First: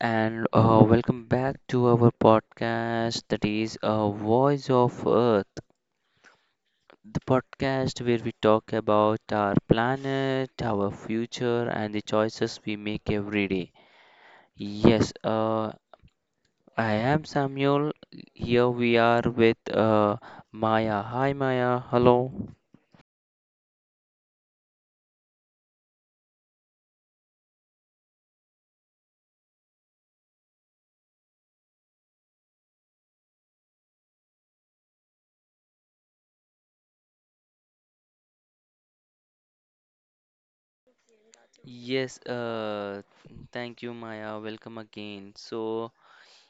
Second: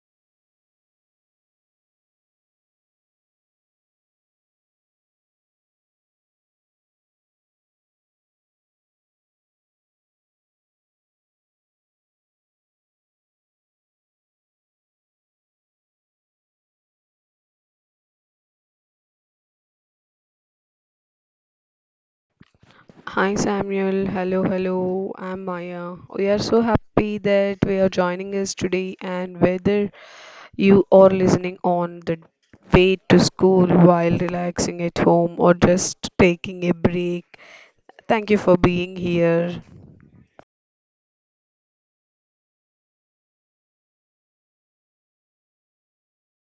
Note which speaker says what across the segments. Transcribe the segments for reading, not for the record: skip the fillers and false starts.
Speaker 1: and welcome back to our podcast, that is a Voice of Earth, the podcast where we talk about our planet, our future, and the choices we make every day. yes uh, I am Samuel. Here we are with uh, Maya. Hi Maya, hello.
Speaker 2: Hi Samuel, hello, hello, I'm Maya. We are so happy that we are joining us today, and whether you are listening on the way to school while relaxing at home or just taking a break, thank you for being here.
Speaker 1: yes uh, Thank you Maya, welcome again. So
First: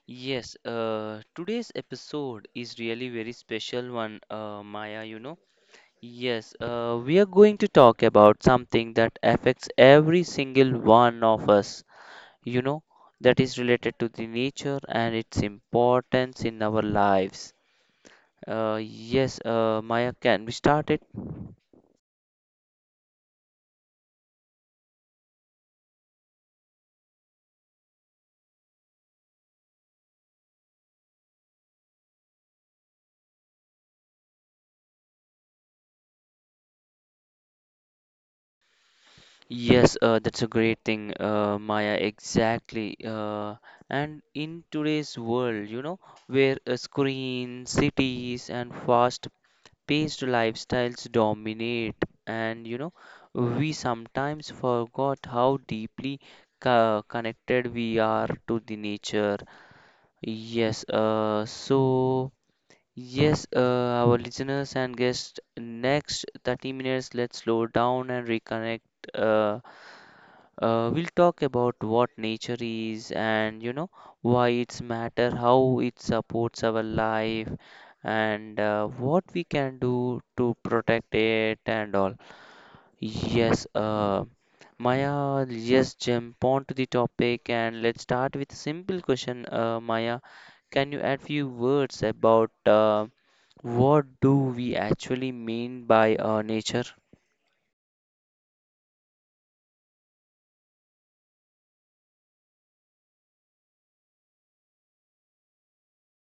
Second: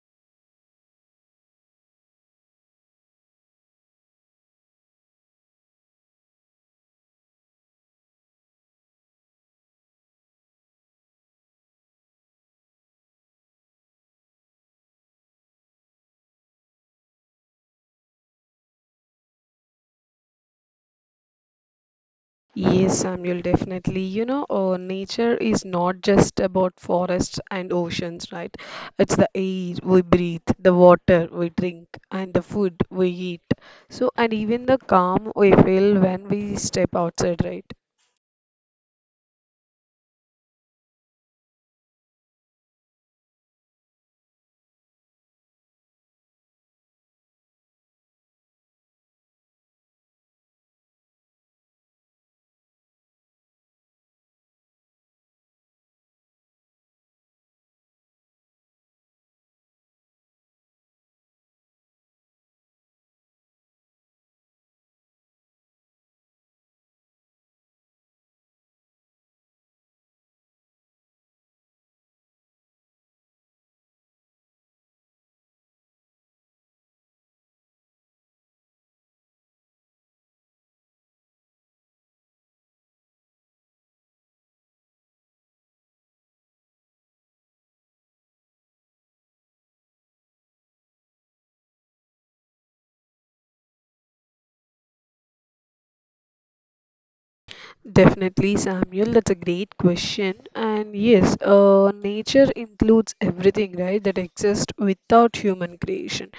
Speaker 1: yes, today's episode is really very special one, Maya, Yes, we are going to talk about something that affects every single one of us, you know, that is related to the nature and its importance in our lives. Yes, Maya, can we start it?
Speaker 2: Yes, Samuel, definitely. You know, nature is not just about forests and oceans, right? It's the air we breathe, the water we drink, and the food we eat. So, and even the calm we feel when we step outside, right?
Speaker 1: Yes, that's a great thing, Maya, exactly. And in today's world, where screens, cities, and fast based lifestyles dominate, and we sometimes forgot how deeply connected we are to the nature. yes uh, so Yes, our listeners and guests, next 30 minutes, let's slow down and reconnect. Uh, we'll talk about what nature is, and why it's matter, how it supports our life, and what we can do to protect it and all. Yes, Maya, yes, jump on to the topic and let's start with a simple question, Maya. Can you add few words about what do we actually mean by nature?
Speaker 2: Definitely, Samuel, that's a great question. And yes, nature includes everything, right, that exists without human creation.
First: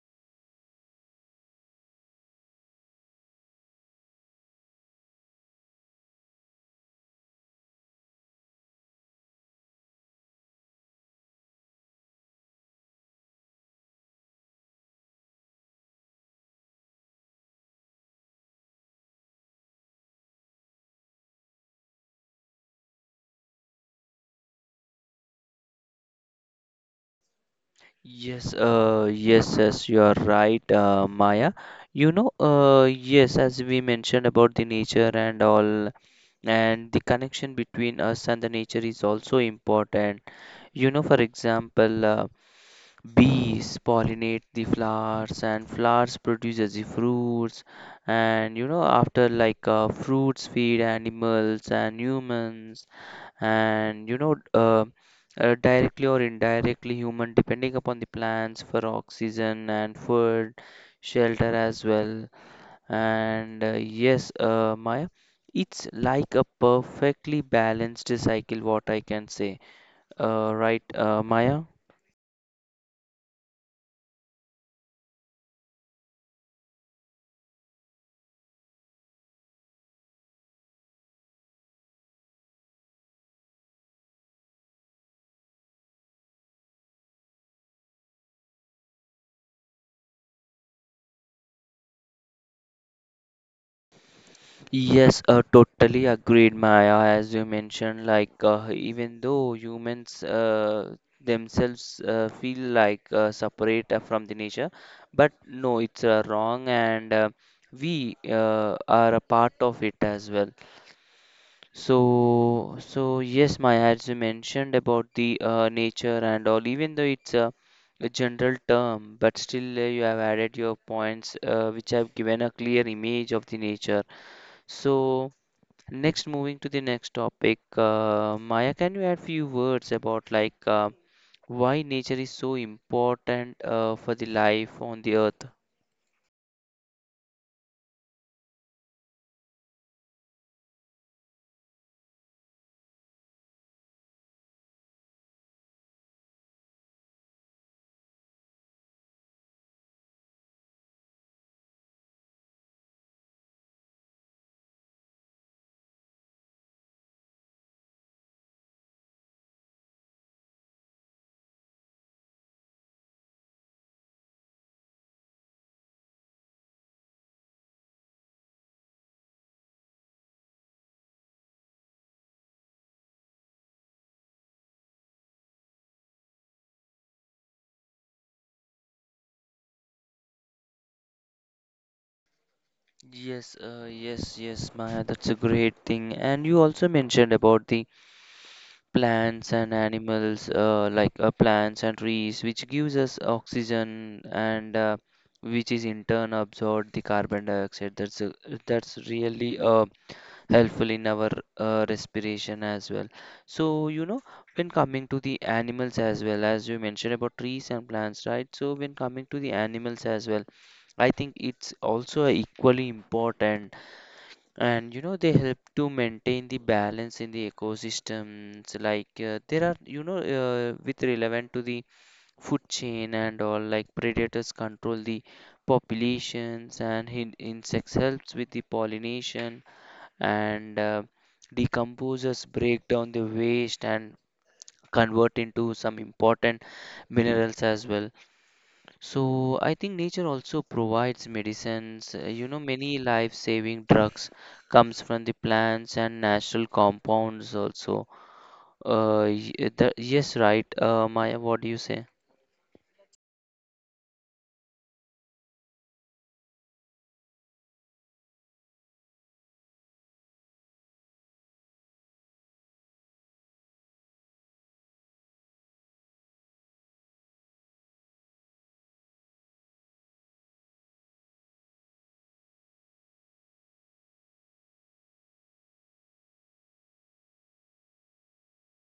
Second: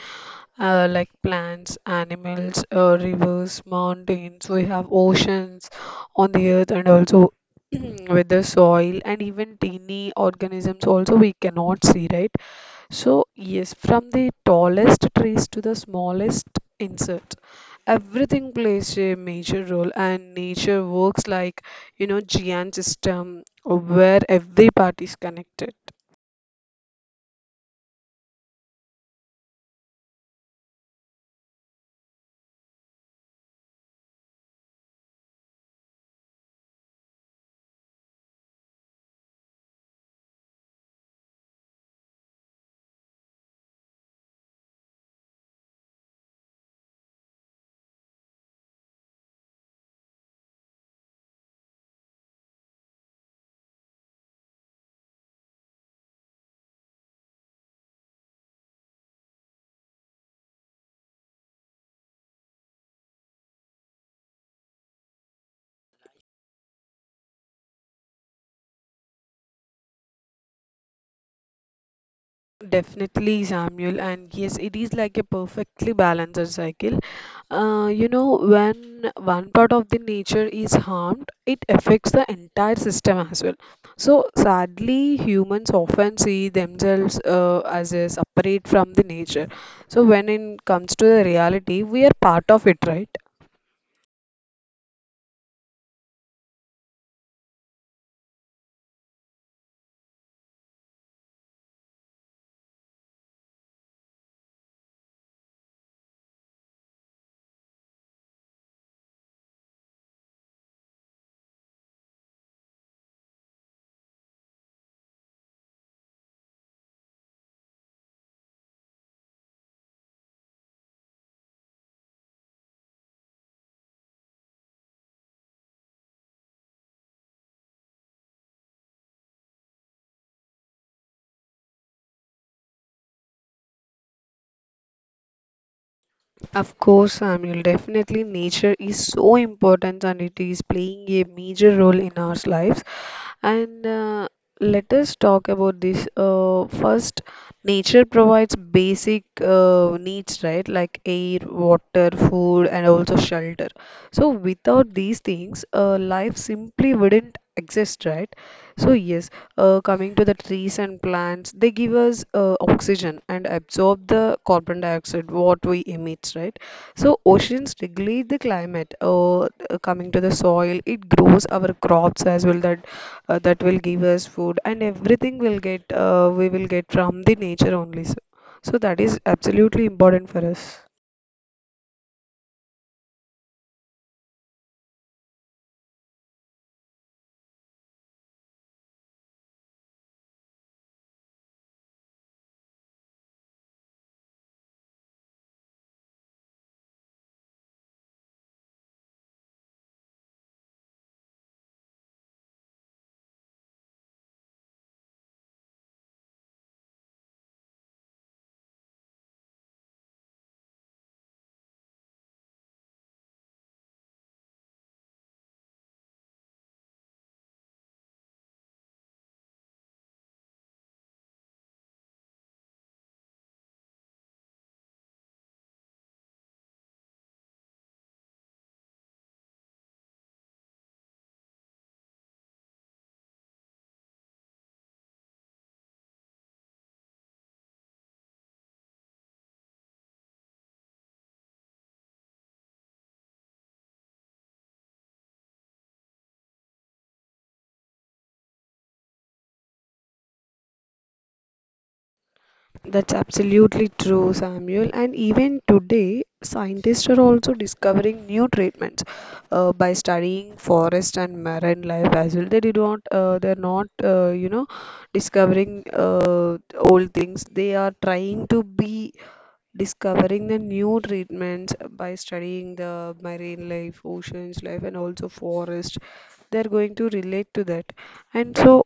Speaker 2: Like plants, animals, rivers, mountains. We have oceans on the earth and also with the soil and even teeny organisms also we cannot see, right? So yes, from the tallest trees to the smallest insect, everything plays a major role, and nature works like giant system where every part is connected.
Speaker 1: Yes, you are right, Maya. Yes, as we mentioned about the nature and all, and the connection between us and the nature is also important. You know, for example, bees pollinate the flowers, and flowers produces the fruits, and you know, after like fruits feed animals and humans, and directly or indirectly human depending upon the plants for oxygen and food, shelter as well. And Maya, it's like a perfectly balanced cycle, what I can say, right, Maya?
Speaker 2: Definitely, Samuel, and yes, it is like a perfectly balanced cycle. You know, when one part of the nature is harmed, it affects the entire system as well. So, sadly, humans often see themselves as a separate from the nature. So, when it comes to the reality, we are part of it, right?
Speaker 1: Yes, totally agreed, Maya. As you mentioned, like even though humans themselves feel like separate from the nature, but no, it's wrong, and we are a part of it as well. So yes, Maya, as you mentioned about the nature and all, even though it's a general term, but still you have added your points, which have given a clear image of the nature. So. Next, moving to the next topic, Maya, can you add few words about like why nature is so important for the life on the earth?
Speaker 2: Of course, Samuel, definitely nature is so important and it is playing a major role in our lives. And let us talk about this. First, nature provides basic needs, right? Like air, water, food, and also shelter. So without these things, life simply wouldn't exist, right? So yes, coming to the trees and plants, they give us oxygen and absorb the carbon dioxide what we emit, right? So oceans regulate the climate. Coming to the soil, it grows our crops as well. That will give us food and everything will get we will get from the nature only, so, so that is absolutely important for us.
Speaker 1: Yes, Maya, that's a great thing. And you also mentioned about the plants and animals, like plants and trees, which gives us oxygen and which is in turn absorb the carbon dioxide. That's a, that's really helpful in our respiration as well. So, you know, when coming to the animals as well, as you mentioned about trees and plants, right? So, when coming to the animals as well, I think it's also equally important, and you know, they help to maintain the balance in the ecosystems. Like, there are, you know, with relevant to the food chain and all like predators control the populations and hin- insects helps with the pollination and decomposers break down the waste and convert into some important minerals as well. So I think nature also provides medicines. You know, many life-saving drugs comes from the plants and natural compounds also. Y- the, yes, right, Maya, what do you say?
Speaker 2: That's absolutely true, Samuel, and even today scientists are also discovering new treatments by studying forest and marine life as well. They do not they're not You know, discovering uh, old things they are trying to be discovering the new treatments by studying the marine life, oceans life, and also forest. They're going to relate to that. And so,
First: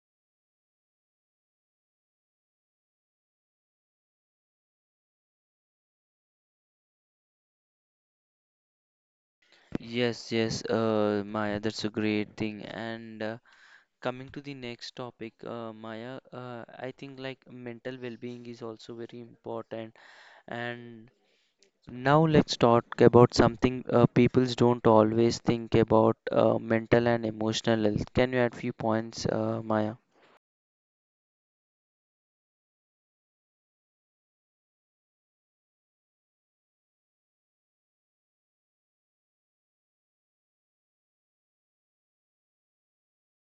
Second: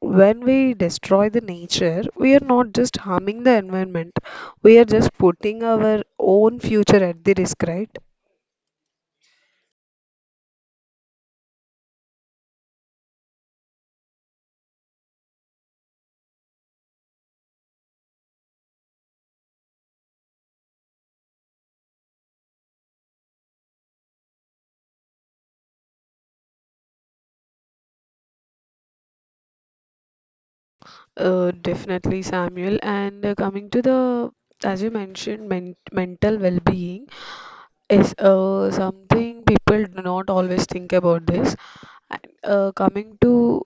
Speaker 2: when we destroy the nature, we are not just harming the environment, we are just putting our own future at the risk, right?
Speaker 1: Yes, yes, Maya, that's a great thing. And Coming to the next topic, Maya, I think like mental well-being is also very important. And now let's talk about something people don't always think about, mental and emotional health. Can you add few points, Maya?
Speaker 2: Definitely, Samuel. And coming to the, As you mentioned, mental well-being is something people do not always think about this. And coming to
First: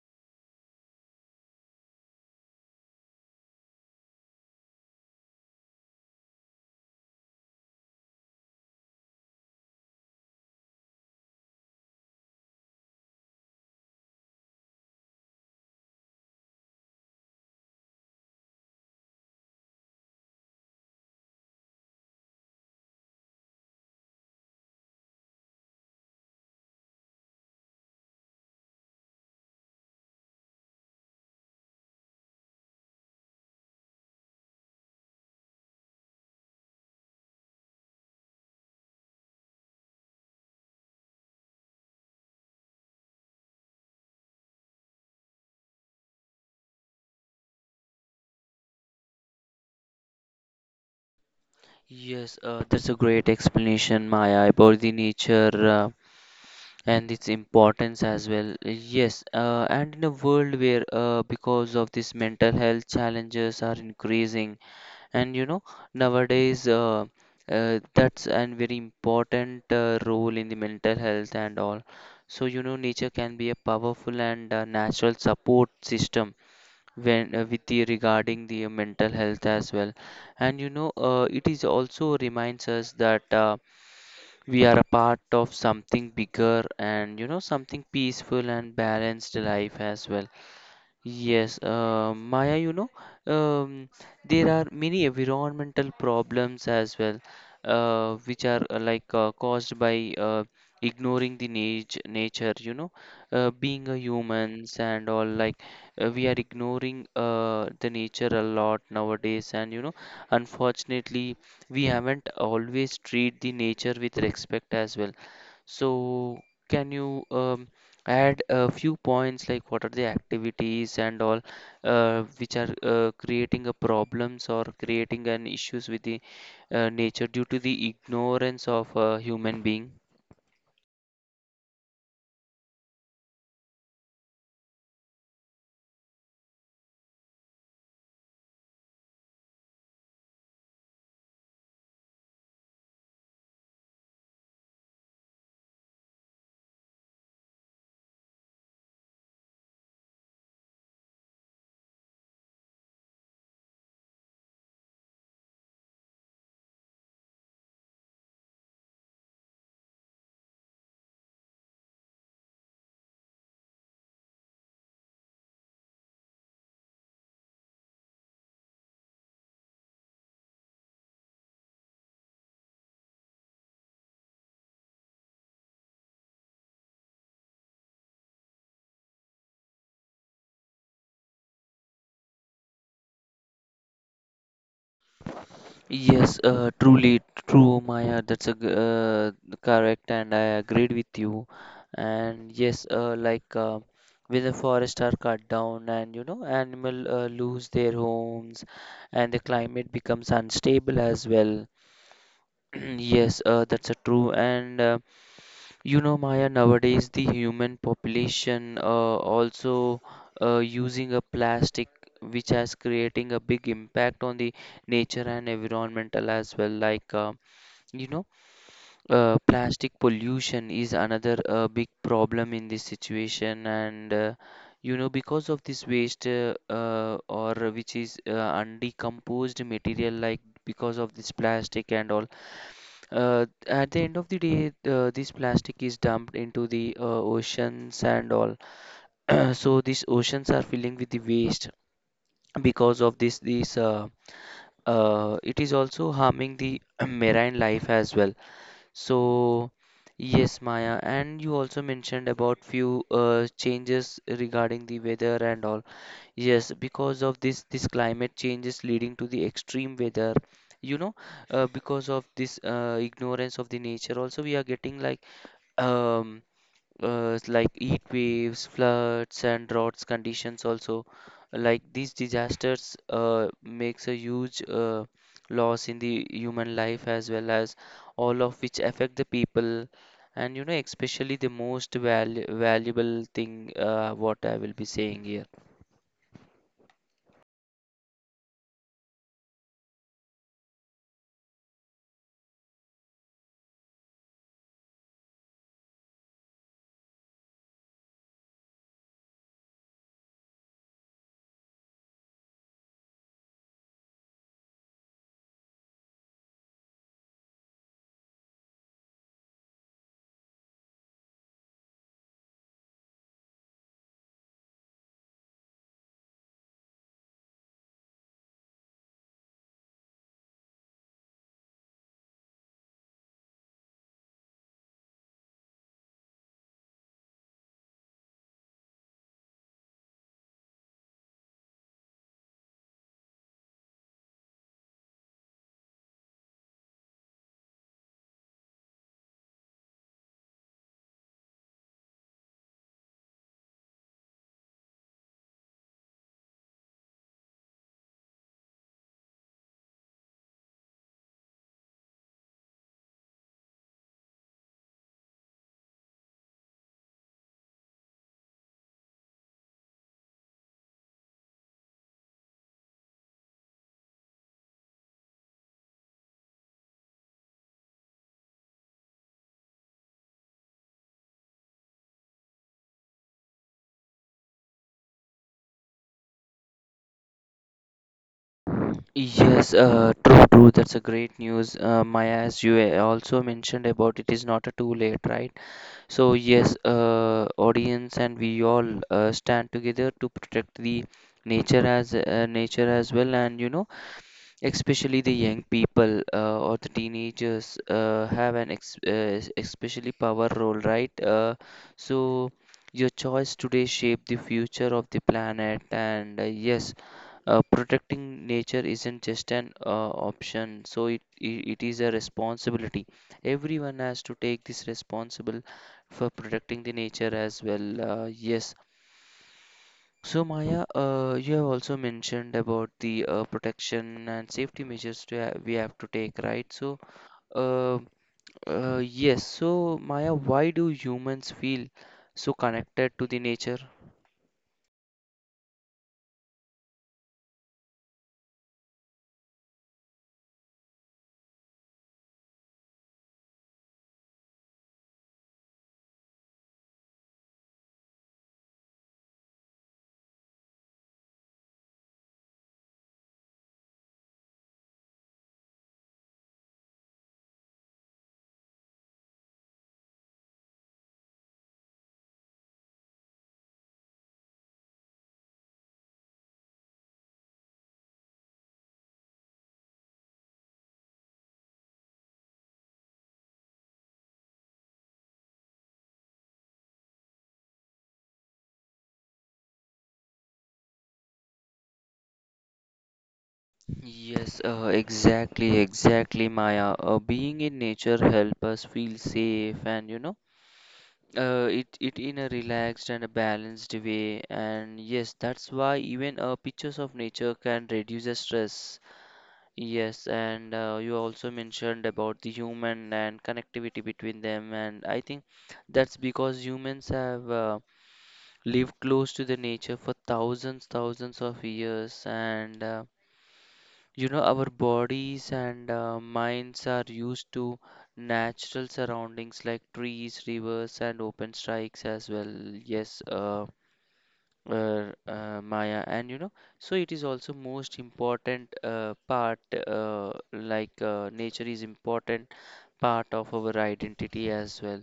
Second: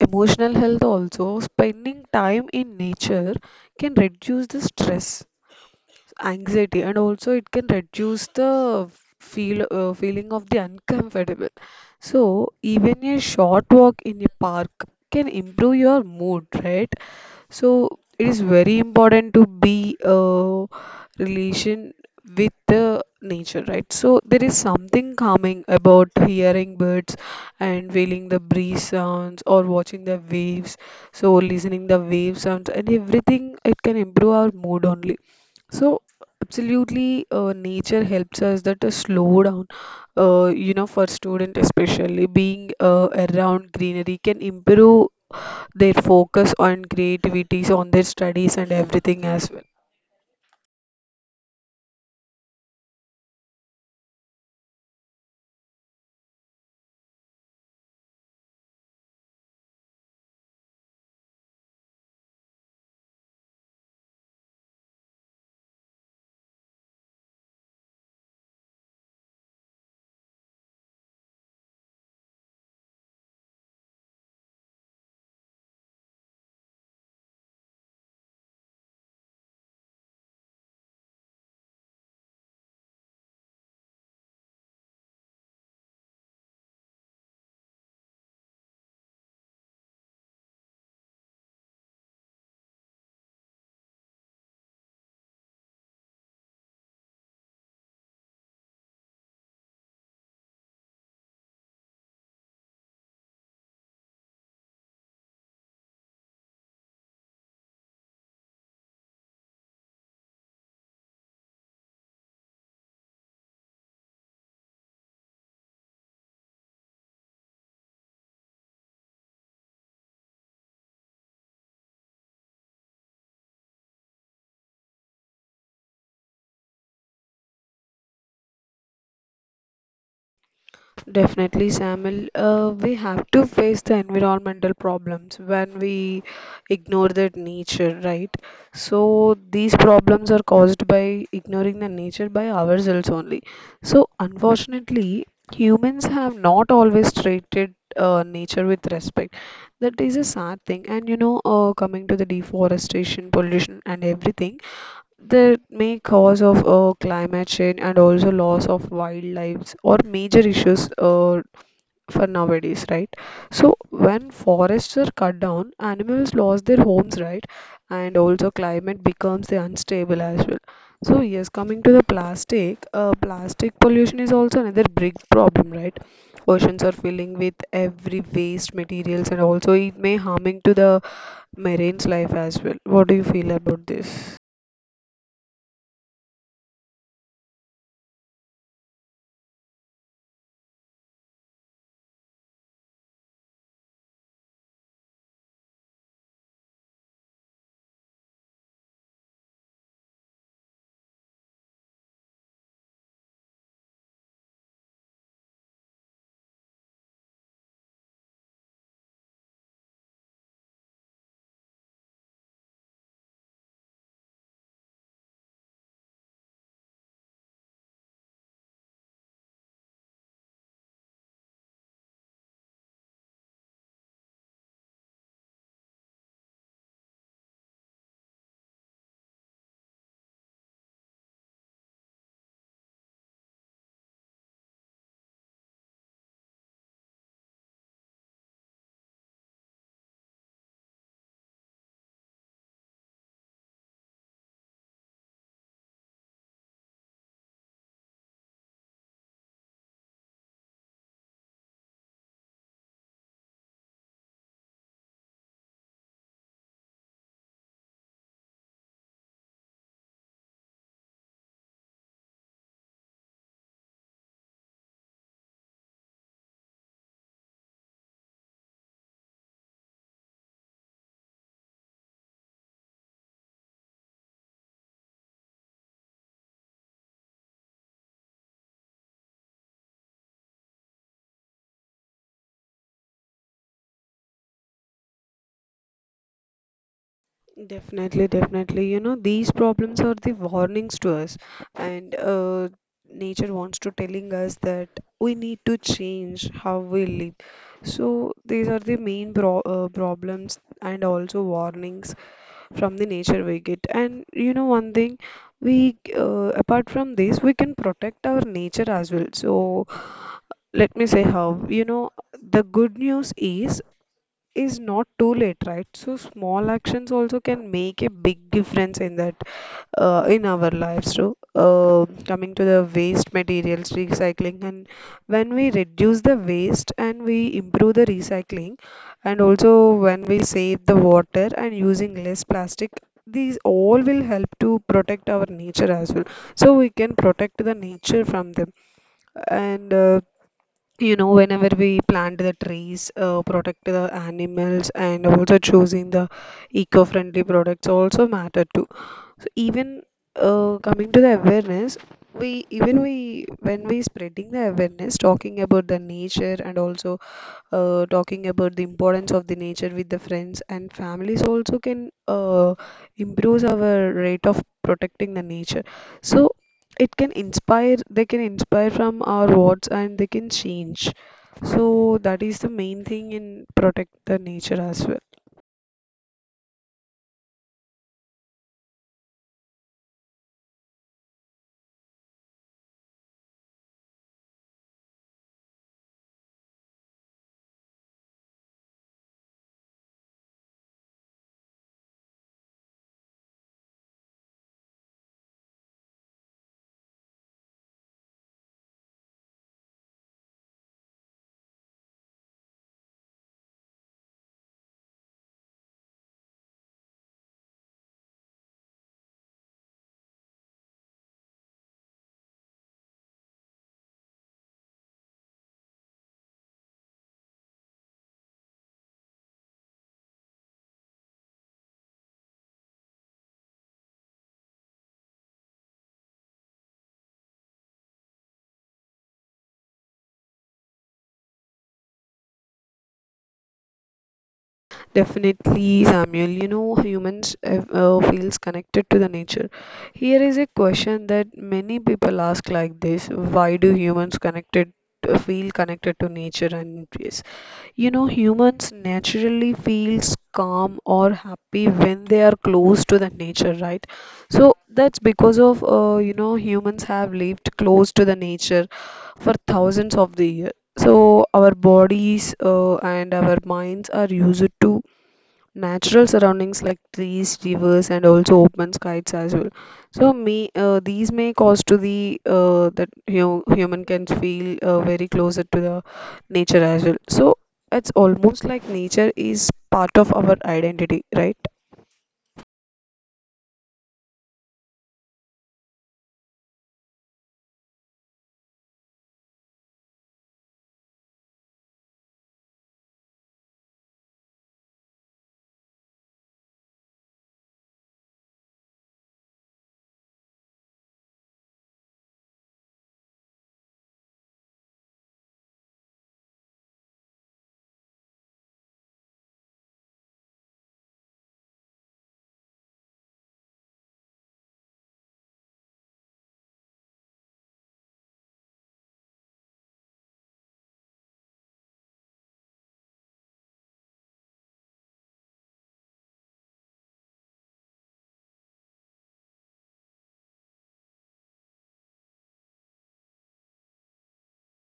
Speaker 2: emotional health also, spending time in nature can reduce the stress, anxiety, and also it can reduce the feeling of the uncomfortable. So even a short walk in a park can improve your mood, right? So it is very important to be a relation with the nature, right? So there is something calming about hearing birds and feeling the breeze sounds or watching the waves. So listening the wave sounds and everything, it can improve our mood only. So absolutely, nature helps us that to slow down. You know, for student especially, being around greenery can improve their focus on creativity, on their studies and everything as well.
Speaker 1: Yes, that's a great explanation, Maya, about the nature and its importance as well. Yes, and in a world where, because of this mental health challenges are increasing, and nowadays that's a very important role in the mental health and all. So nature can be a powerful and natural support system when with the regarding the mental health as well. And it is also reminds us that we are a part of something bigger, and something peaceful and balanced life as well. Yes, Maya, um, there are many environmental problems as well, which are like caused by ignoring the nature, you know, being a humans and all, like we are ignoring the nature a lot nowadays, and you know, unfortunately, we haven't always treat the nature with respect as well. So can you add a few points, like what are the activities and all, which are creating a problems or creating an issues with the nature due to the ignorance of a human being?
Speaker 2: Definitely, Samuel. We have to face the environmental problems when we ignore that nature, right? So these problems are caused by ignoring the nature by ourselves only. So unfortunately, humans have not always treated nature with respect. That is a sad thing. And you know, coming to the deforestation, pollution, and everything. The main cause of climate change and also loss of wildlife or major issues for nowadays, right? So when forests are cut down, animals lost their homes, right? And also climate becomes the unstable as well. So yes, coming to the plastic, plastic pollution is also another big problem, right? Oceans are filling with every waste materials and also it may harming to the marine's life as well. What do you feel about this?
Speaker 1: Yes, truly true, Maya. That's correct, and I agreed with you. And yes, like when the forests are cut down, and you know, animal lose their homes, and the climate becomes unstable as well. Yes, that's a true. And you know, Maya, nowadays the human population also using a plastic, which has creating a big impact on the nature and environmental as well. Like, you know, plastic pollution is another big problem in this situation. And, you know, because of this waste, or which is undecomposed material, like because of this plastic and all, at the end of the day, this plastic is dumped into the oceans and all. So these oceans are filling with the waste because of this. This it is also harming the marine life as well. So yes, Maya, and you also mentioned about few changes regarding the weather and all. Yes, because of this, climate change is leading to the extreme weather. You know, because of this ignorance of the nature, also we are getting um, like heat waves, floods, and droughts conditions. Also, like these disasters makes a huge loss in the human life, as well as all of which affect the people, and you know, especially the most valuable thing what I will be saying here.
Speaker 2: Definitely, definitely. You know, these problems are the warnings to us, and nature wants to telling us that we need to change how we live. So these are the main problems and also warnings from the nature we get. And you know, one thing we apart from this, we can protect our nature as well. So let me say how. You know, the good news is not too late, right? So small actions also can make a big difference in that in our lives. So coming to the waste materials recycling, and when we reduce the waste and we improve the recycling, and also when we save the water and using less plastic. These all will help to protect our nature as well. So we can protect the nature from them. And you know whenever we plant the trees, protect the animals and also choosing the eco-friendly products also matter too. So even coming to the awareness, we even we when we spreading the awareness, talking about the nature and also talking about the importance of the nature with the friends and families also can improves our rate of protecting the nature. So it can inspire, they can inspire from our words and they can change. So that is the main thing in protect the nature as well.
Speaker 1: Yes, true, true. That's a great news, Maya. As you also mentioned about it is not a too late, right? So yes, audience, and we all stand together to protect the nature as well, and you know, especially the young people or the teenagers have an ex especially power role, right? So your choice today shape the future of the planet, and yes, protecting nature isn't just an option, so it is a responsibility. Everyone has to take this responsible for protecting the nature as well. Yes. So Maya, you have also mentioned about the protection and safety measures to ha we have to take, right? So, uh, yes. So Maya, why do humans feel so connected to the nature?
Speaker 2: Definitely, Samuel. You know, humans feels connected to the nature. Here is a question that many people ask like this: Why do humans connected feel connected to nature and trees? You know, humans naturally feels calm or happy when they are close to the nature, right? So that's because of you know, humans have lived close to the nature for thousands of the years. So our bodies and our minds are used to natural surroundings like trees, rivers, and also open skies as well. So these may cause to the that you know, human can feel very closer to the nature as well. So it's almost like nature is part of our identity, right?
Speaker 1: Yes, exactly, exactly, Maya. Being in nature help us feel safe, and you know, it in a relaxed and a balanced way. And yes, that's why even pictures of nature can reduce the stress. Yes, and you also mentioned about the human and connectivity between them, and I think that's because humans have lived close to the nature for thousands of years, and you know our bodies and minds are used to natural surroundings like trees, rivers, and open strikes as well. Yes, Maya, and you know, so it is also most important part, like nature is important part of our identity as well.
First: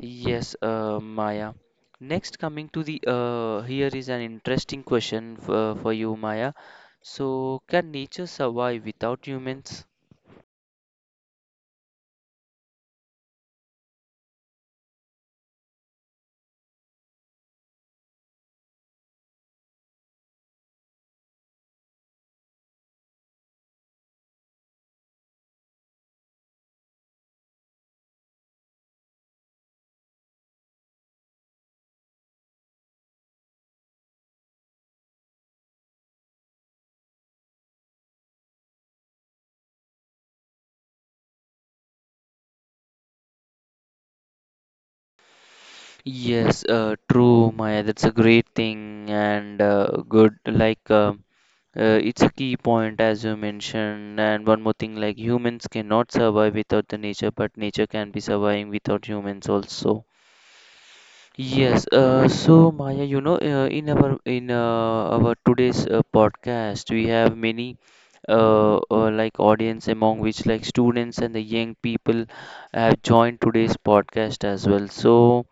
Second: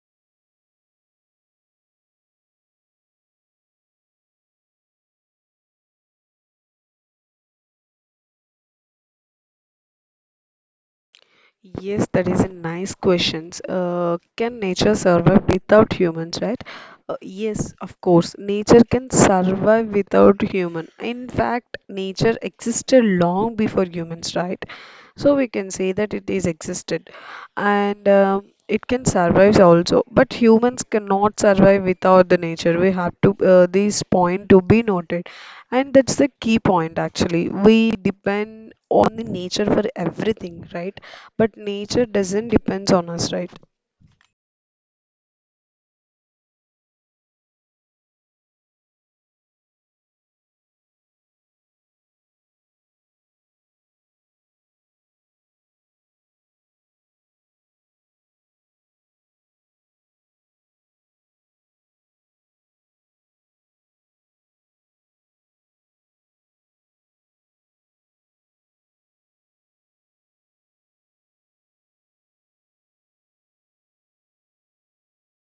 Speaker 1: Yes, Maya. Next, coming to the here is an interesting question for you, Maya. So, can nature survive without humans?
Speaker 2: Yes, that is a nice question. Can nature survive without humans, right? Yes, of course. Nature can survive without human. In fact, nature existed long before humans, right? So we can say that it is existed, and it can survive also. But humans cannot survive without the nature. We have to this point to be noted, and that's the key point actually. We depend on the nature for everything, right? But nature doesn't depends on us, right?
Speaker 1: Yes, true, Maya. That's a great thing, and good. It's a key point as you mentioned. And one more thing, like humans cannot survive without the nature, but nature can be surviving without humans also. Yes. So Maya, you know, in our today's podcast, we have many like audience, among which like students and the young people have joined today's podcast as well. So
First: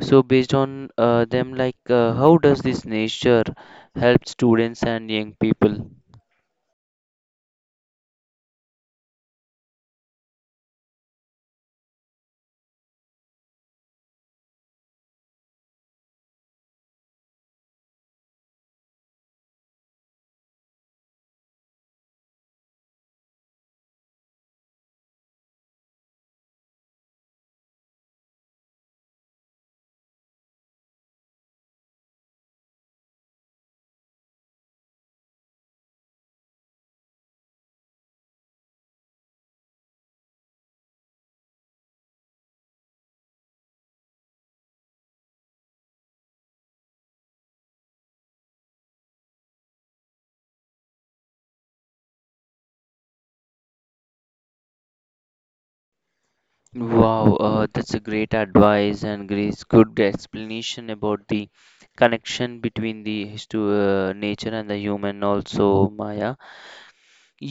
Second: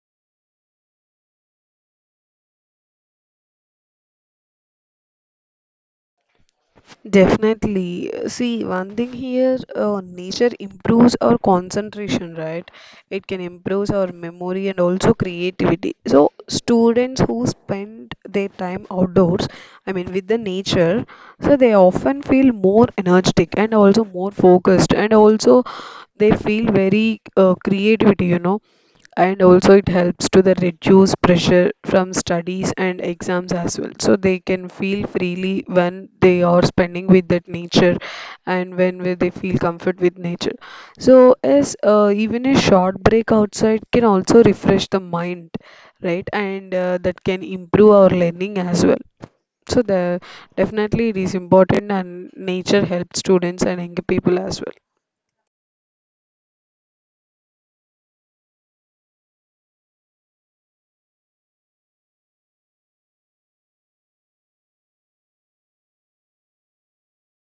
Speaker 1: so based on them, like how does this nature help students and young people?
Speaker 2: Definitely. See, one thing here, nature improves our concentration, right? It can improve our memory and also creativity. So students who spend their time outdoors, I mean with the nature, so they often feel more energetic and also more focused, and also they feel very creativity, you know. And also it helps to the reduce pressure from studies and exams as well, so they can feel freely when they are spending with that nature and when where they feel comfort with nature. So as even a short break outside can also refresh the mind, right? And that can improve our learning as well. So the definitely it is important, and nature helps students and young people as well.
Speaker 1: Wow, that's a great advice and great good explanation about the connection between the nature and the human also, Maya.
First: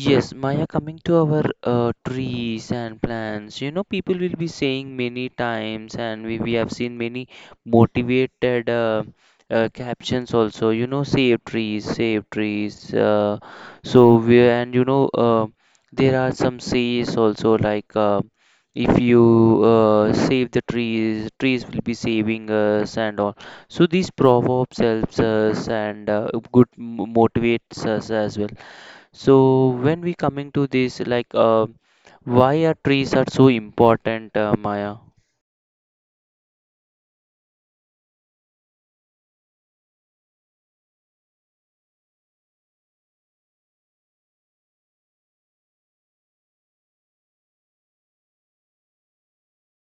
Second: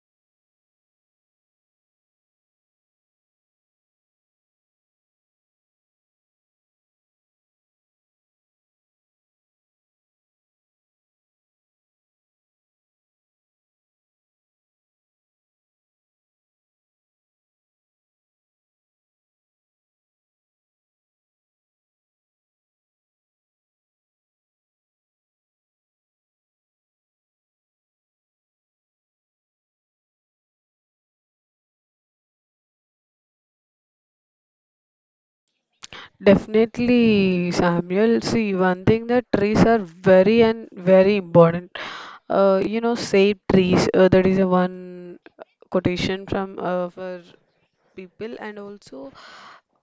Speaker 1: Yes, Maya, coming to our trees and plants, you know, people will be saying many times, and we have seen many motivated captions also, you know, save trees, save trees. So, we, and you know, there are some says also, like if you save the trees, trees will be saving us, and all. So, these proverbs helps us and motivates us as well, so when we coming to this, like why are trees are so important, Maya?
Speaker 2: Definitely, Samuel. See, one thing that trees are very and very important. You know, save trees. That is a one quotation from for people. And also,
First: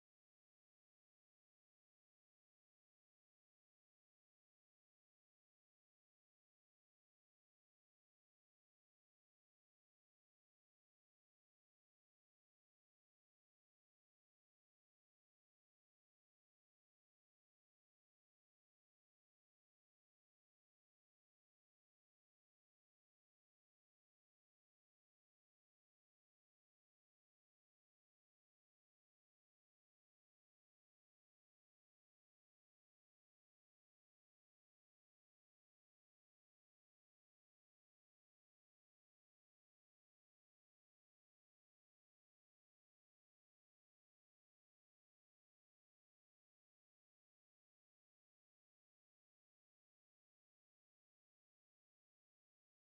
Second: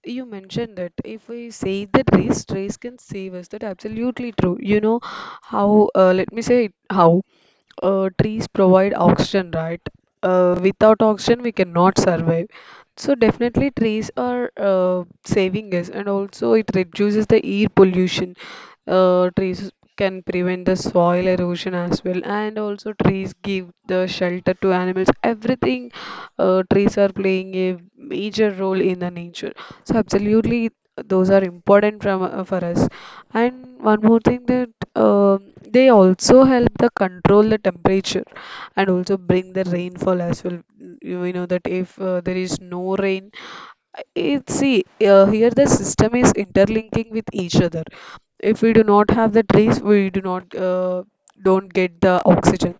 Speaker 2: you mentioned that if we save the trees, trees can save us. That absolutely true. You know how? Let me say how. Trees provide oxygen, right? Without oxygen, we cannot survive. So definitely trees are saving us, and also it reduces the air pollution. Trees can prevent the soil erosion as well, and also trees give the shelter to animals. Everything, trees are playing a major role in the nature. So absolutely those are important from for us. And one more thing that um they also help the control the temperature and also bring the rainfall as well. You know that if there is no rain, it see here the system is interlinking with each other. If we do not have the trees, we do not uh, don't get the oxygen.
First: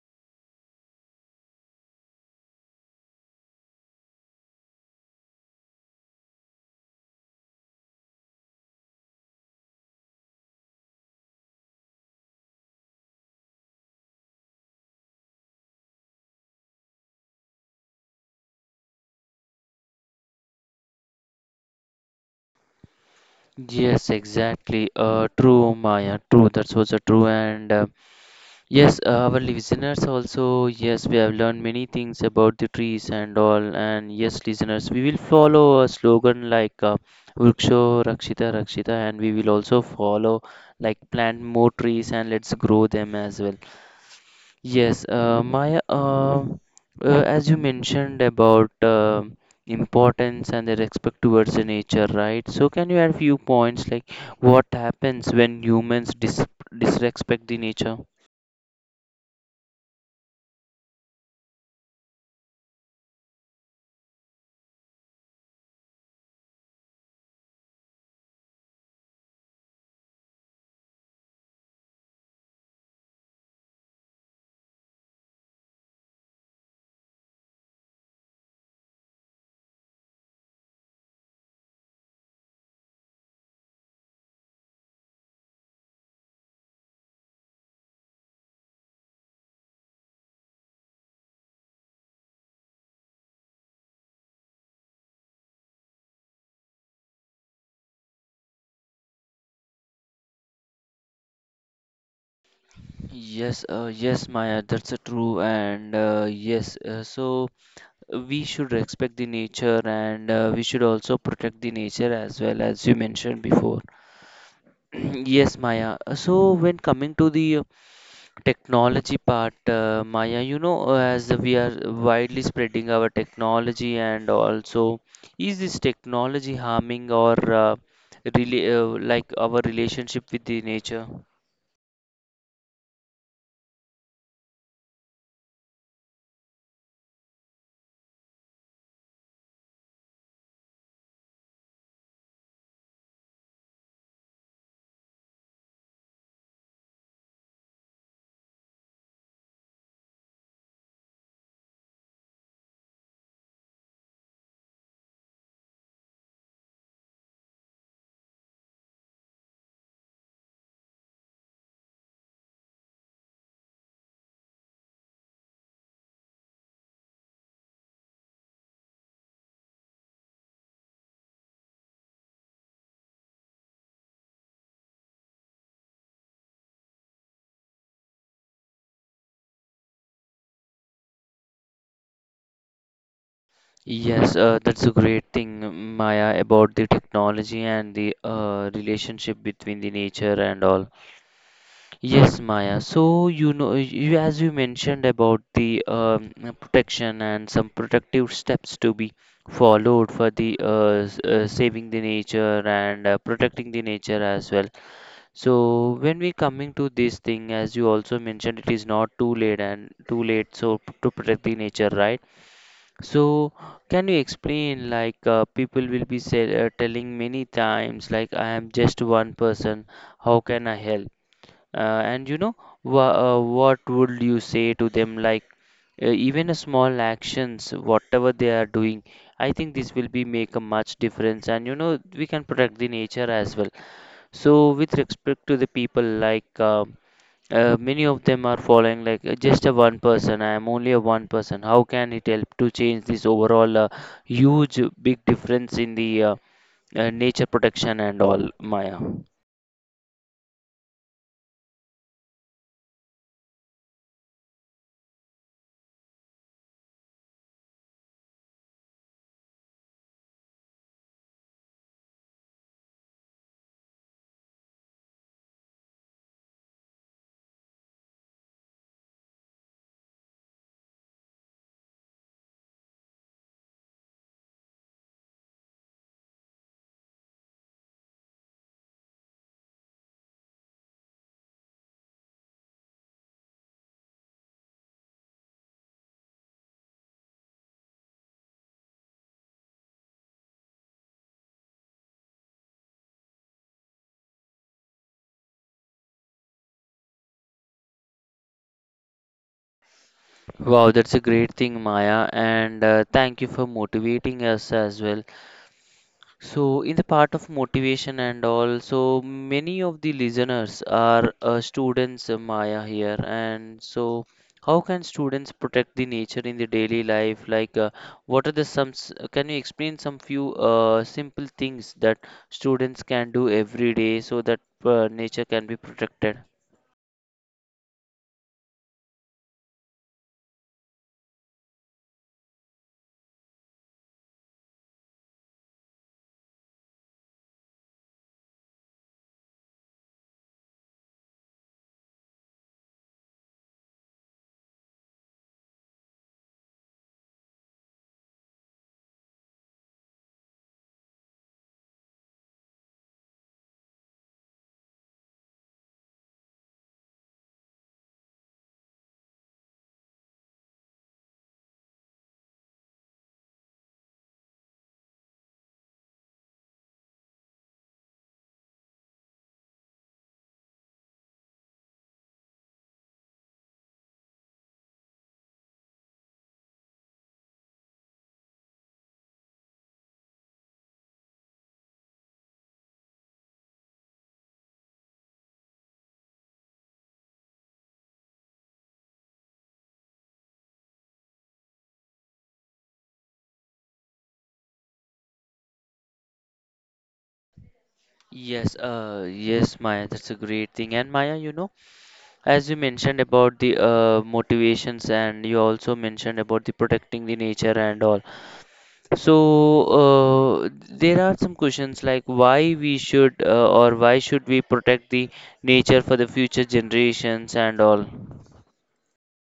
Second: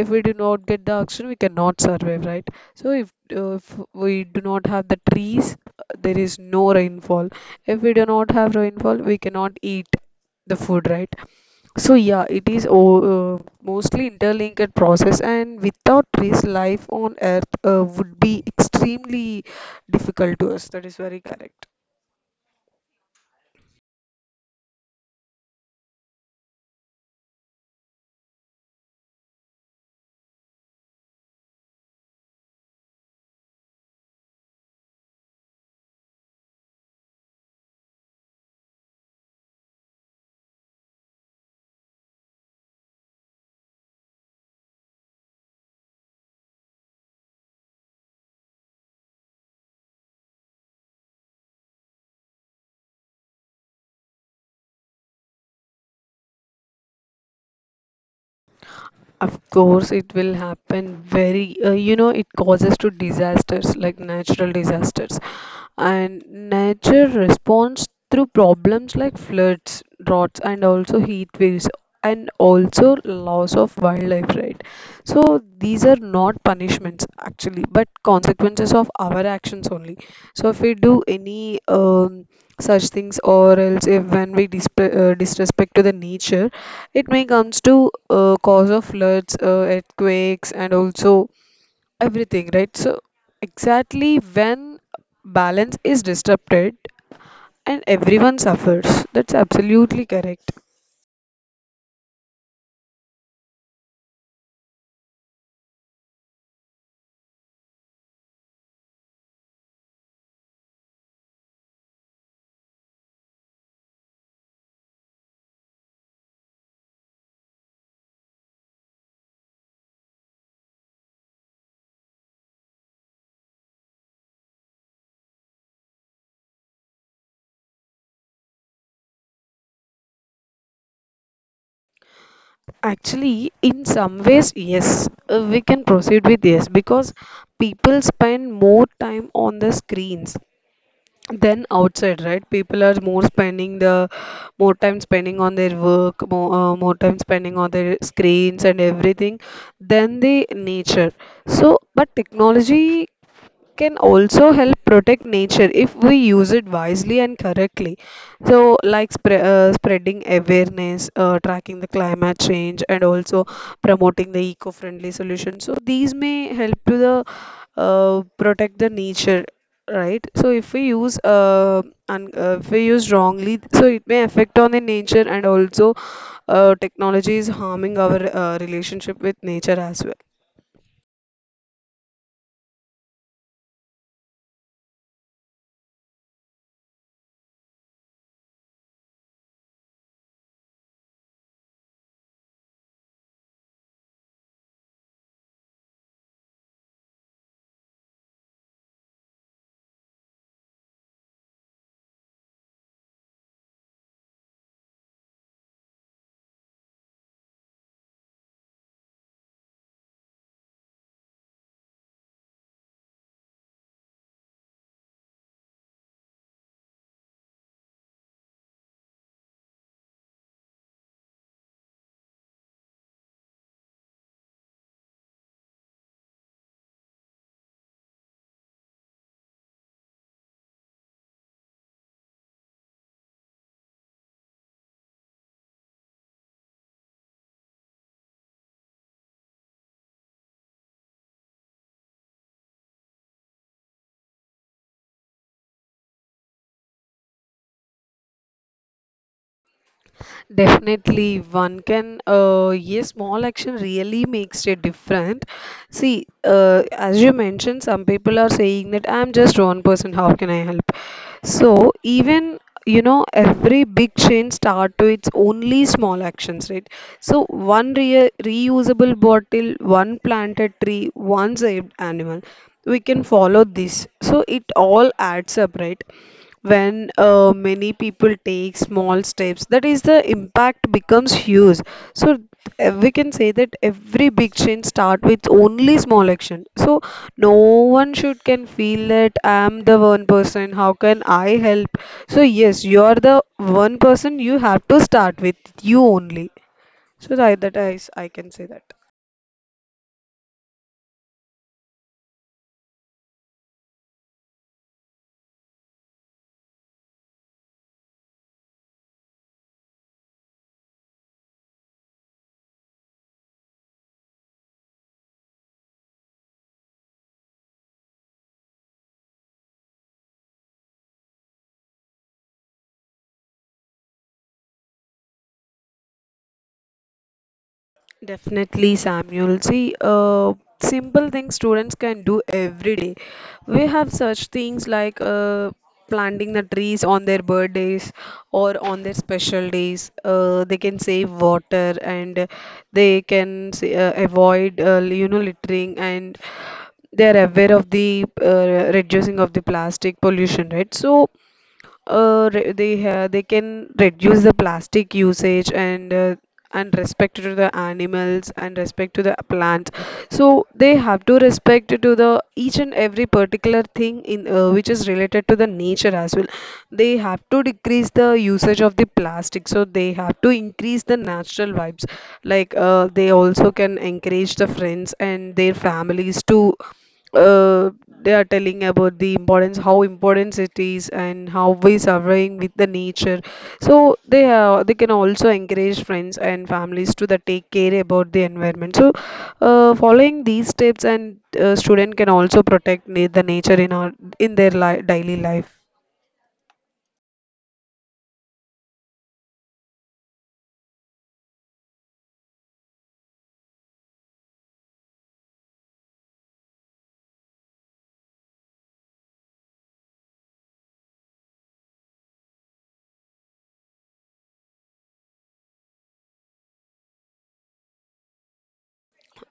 Speaker 2: If we do not get the oxygen, we cannot survive, right? So if we do not have the trees, there is no rainfall. If we do not have rainfall, we cannot eat the food, right? So yeah, it is mostly interlinked process, and without trees life on earth would be extremely difficult to us. That is very correct.
Speaker 1: Yes, exactly. True, Maya. True. That's also true. And yes, our listeners also. Yes, we have learned many things about the trees and all. And yes, listeners, we will follow a slogan like "Vriksho Rakshita Rakshita," and we will also follow like plant more trees and let's grow them as well. Yes, Maya, as you mentioned about importance and the respect towards the nature, right? So can you add few points like what happens when humans disrespect the nature?
Speaker 2: Of course, it will happen very, you know, it causes to disasters like natural disasters. And nature responds through problems like floods, droughts, and also heat waves, and also loss of wildlife, right? So these are not punishments actually, but consequences of our actions only. So if we do any such things, or else if when we disp disrespect to the nature, it may comes to cause of floods, earthquakes, and also everything, right? So, exactly when balance is disrupted and everyone suffers, that's absolutely correct.
Speaker 1: Yes, yes, Maya, that's a true, and yes, so we should respect the nature and we should also protect the nature as well as you mentioned before. Yes, Maya. So when coming to the technology part, Maya, you know, as we are widely spreading our technology and also, is this technology harming or really like our relationship with the nature?
Speaker 2: Actually, in some ways, yes, we can proceed with yes because people spend more time on the screens than outside, right? People are more spending the more time spending on their work, more time spending on their screens and everything than the nature. So, but technology can also help protect nature if we use it wisely and correctly. So, like spreading awareness, tracking the climate change, and also promoting the eco-friendly solutions. So, these may help to the protect the nature, right? So, if we use un if we use wrongly, so it may affect on the nature and also technology is harming our relationship with nature as well.
Speaker 1: Yes, that's a great thing, Maya, about the technology and the relationship between the nature and all. Yes, Maya. So, you know, you, as you mentioned about the protection and some protective steps to be followed for the saving the nature and protecting the nature as well. So, when we coming to this thing, as you also mentioned, it is not too late and too late so to protect the nature, right? So, can you explain like people will be say, telling many times like I am just one person, how can I help? And you know, what would you say to them? Like, even a small actions, whatever they are doing, I think this will be make a much difference. And you know, we can protect the nature as well. So, with respect to the people, like many of them are following like just a one person. I am only a one person. How can it help to change this overall huge big difference in the nature protection and all, Maya?
Speaker 2: Definitely, one can, yes, small action really makes a difference. See, as you mentioned, some people are saying that I'm just one person, how can I help? So even, you know, every big chain start to its only small actions, right? So one reusable bottle, one planted tree, one saved animal. We can follow this. So it all adds up, right? When many people take small steps, that is the impact becomes huge. So we can say that every big change start with only small action. So no one should can feel that I'm the one person, how can I help? So yes, you're the one person, you have to start with you only. So that, that is I can say that.
Speaker 1: Wow, that's a great thing, Maya, and thank you for motivating us as well. So, in the part of motivation and all, so many of the listeners are students, Maya, here, and so how can students protect the nature in the daily life? Like, what are the some? Can you explain some few simple things that students can do every day so that nature can be protected?
Speaker 2: Definitely, Samuel. See, simple things students can do every day. We have such things like planting the trees on their birthdays or on their special days. They can save water and they can avoid, littering, and they are aware of the reducing of the plastic pollution, right? So they can reduce the plastic usage and respect to the animals and respect to the plants. So they have to respect to the each and every particular thing in which is related to the nature as well. They have to decrease the usage of the plastic, so they have to increase the natural vibes. Like they also can encourage the friends and their families to uh, they are telling about the importance, how important it is, and how we surveying with the nature. So they can also encourage friends and families to the take care about the environment. So following these steps, and student can also protect the nature in our in their li daily life.
Speaker 1: Yes, yes, Maya, that's a great thing. And Maya, you know. As you mentioned about the motivations, and you also mentioned about the protecting the nature and all. So there are some questions like why we should or why should we protect the nature for the future generations and all.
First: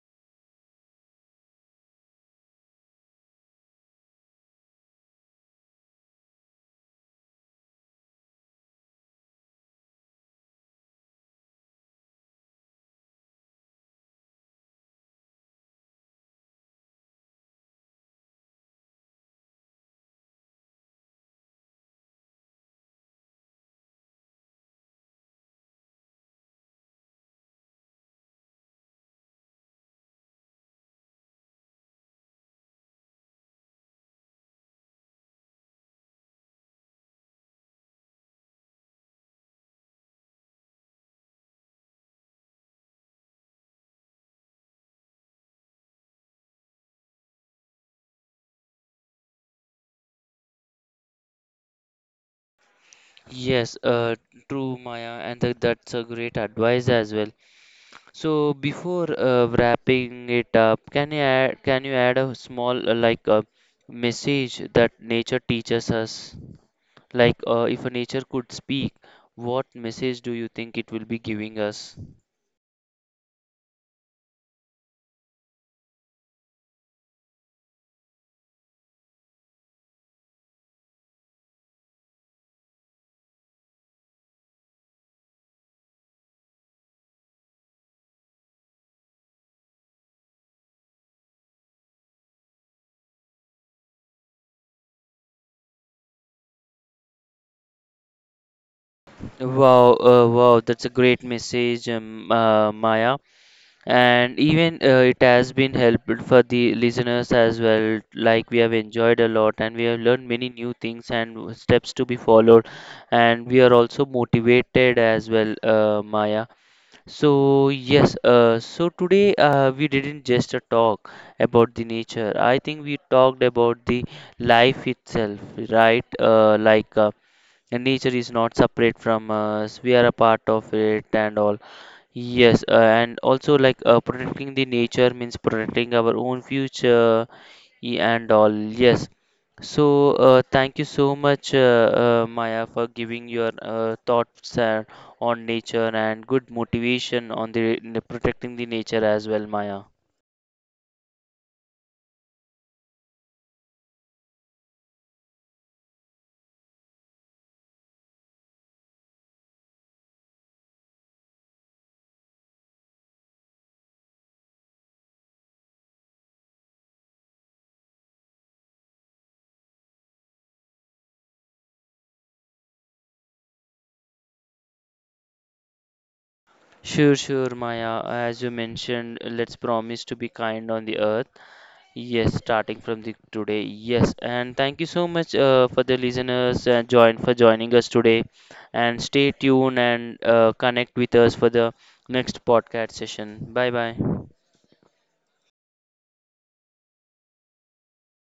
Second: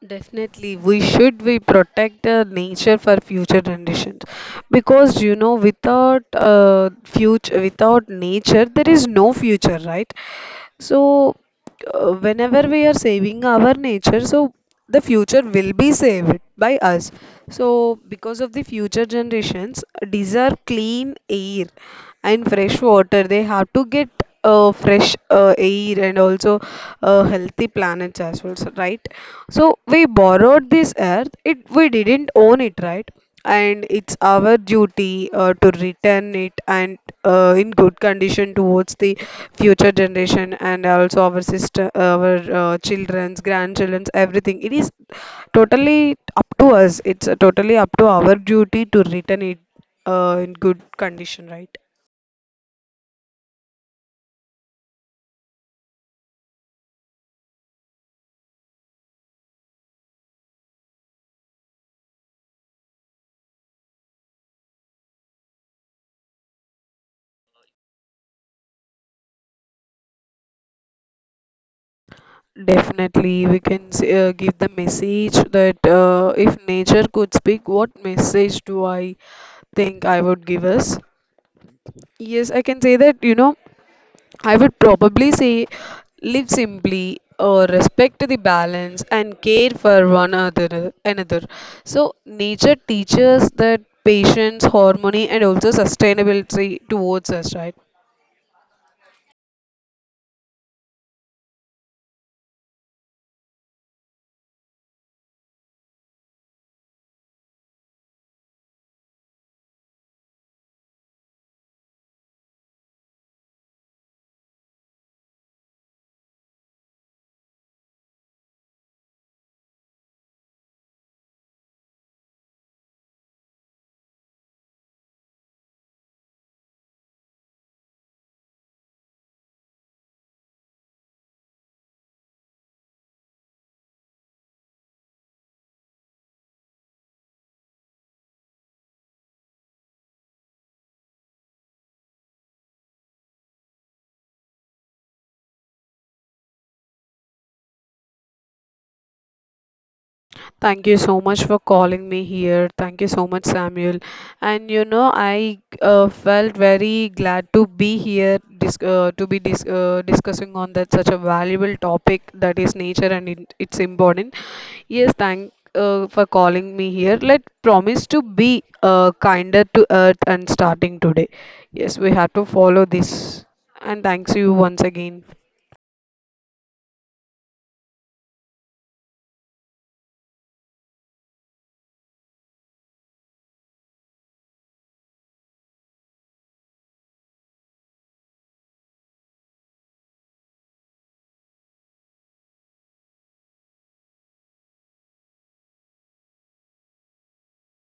Speaker 2: Definitely, we should we protect the nature for future generations, because you know without future, without nature there is no future, right? So, whenever we are saving our nature, so the future will be saved by us. So, because of the future generations, deserve clean air and fresh water. They have to get fresh air and also healthy planets as well, so- right? So, we borrowed this earth, it we didn't own it, right? And it's our duty to return it and in good condition towards the future generation and also our sister our children's grandchildren's everything. It is totally up to us. It's totally up to our duty to return it in good condition, right?
Speaker 1: Yes, true, Maya, and that's a great advice as well. So before wrapping it up, can you add a small like a message that nature teaches us? Like, if a nature could speak, what message do you think it will be giving us?
Speaker 2: Definitely, we can give the message that if nature could speak, what message do I think I would give us? Yes, I can say that, you know, I would probably say live simply or respect the balance and care for one other another. So nature teaches that patience, harmony and also sustainability towards us, right?
Speaker 1: Wow, wow, that's a great message, Maya. And even it has been helpful for the listeners as well. Like, we have enjoyed a lot and we have learned many new things and steps to be followed. And we are also motivated as well, Maya. So yes, so today we didn't just talk about the nature. I think we talked about the life itself, right? Like and nature is not separate from us, we are a part of it and all. Yes, and also like protecting the nature means protecting our own future and all. Yes. So, thank you so much, Maya, for giving your thoughts on nature and good motivation on the protecting the nature as well, Maya.
Speaker 2: Thank you so much for calling me here. Thank you so much, Samuel. And you know, I felt very glad to be here, dis to be dis discussing on that such a valuable topic that is nature and it's important. Yes, thank for calling me here. Let promise to be kinder to Earth and starting today. Yes, we have to follow this. And thanks you once again.
Speaker 1: Sure, sure, Maya. As you mentioned, let's promise to be kind on the earth. Yes, starting from the today. Yes, and thank you so much for the listeners join for joining us today, and stay tuned and connect with us for the next podcast session. Bye bye.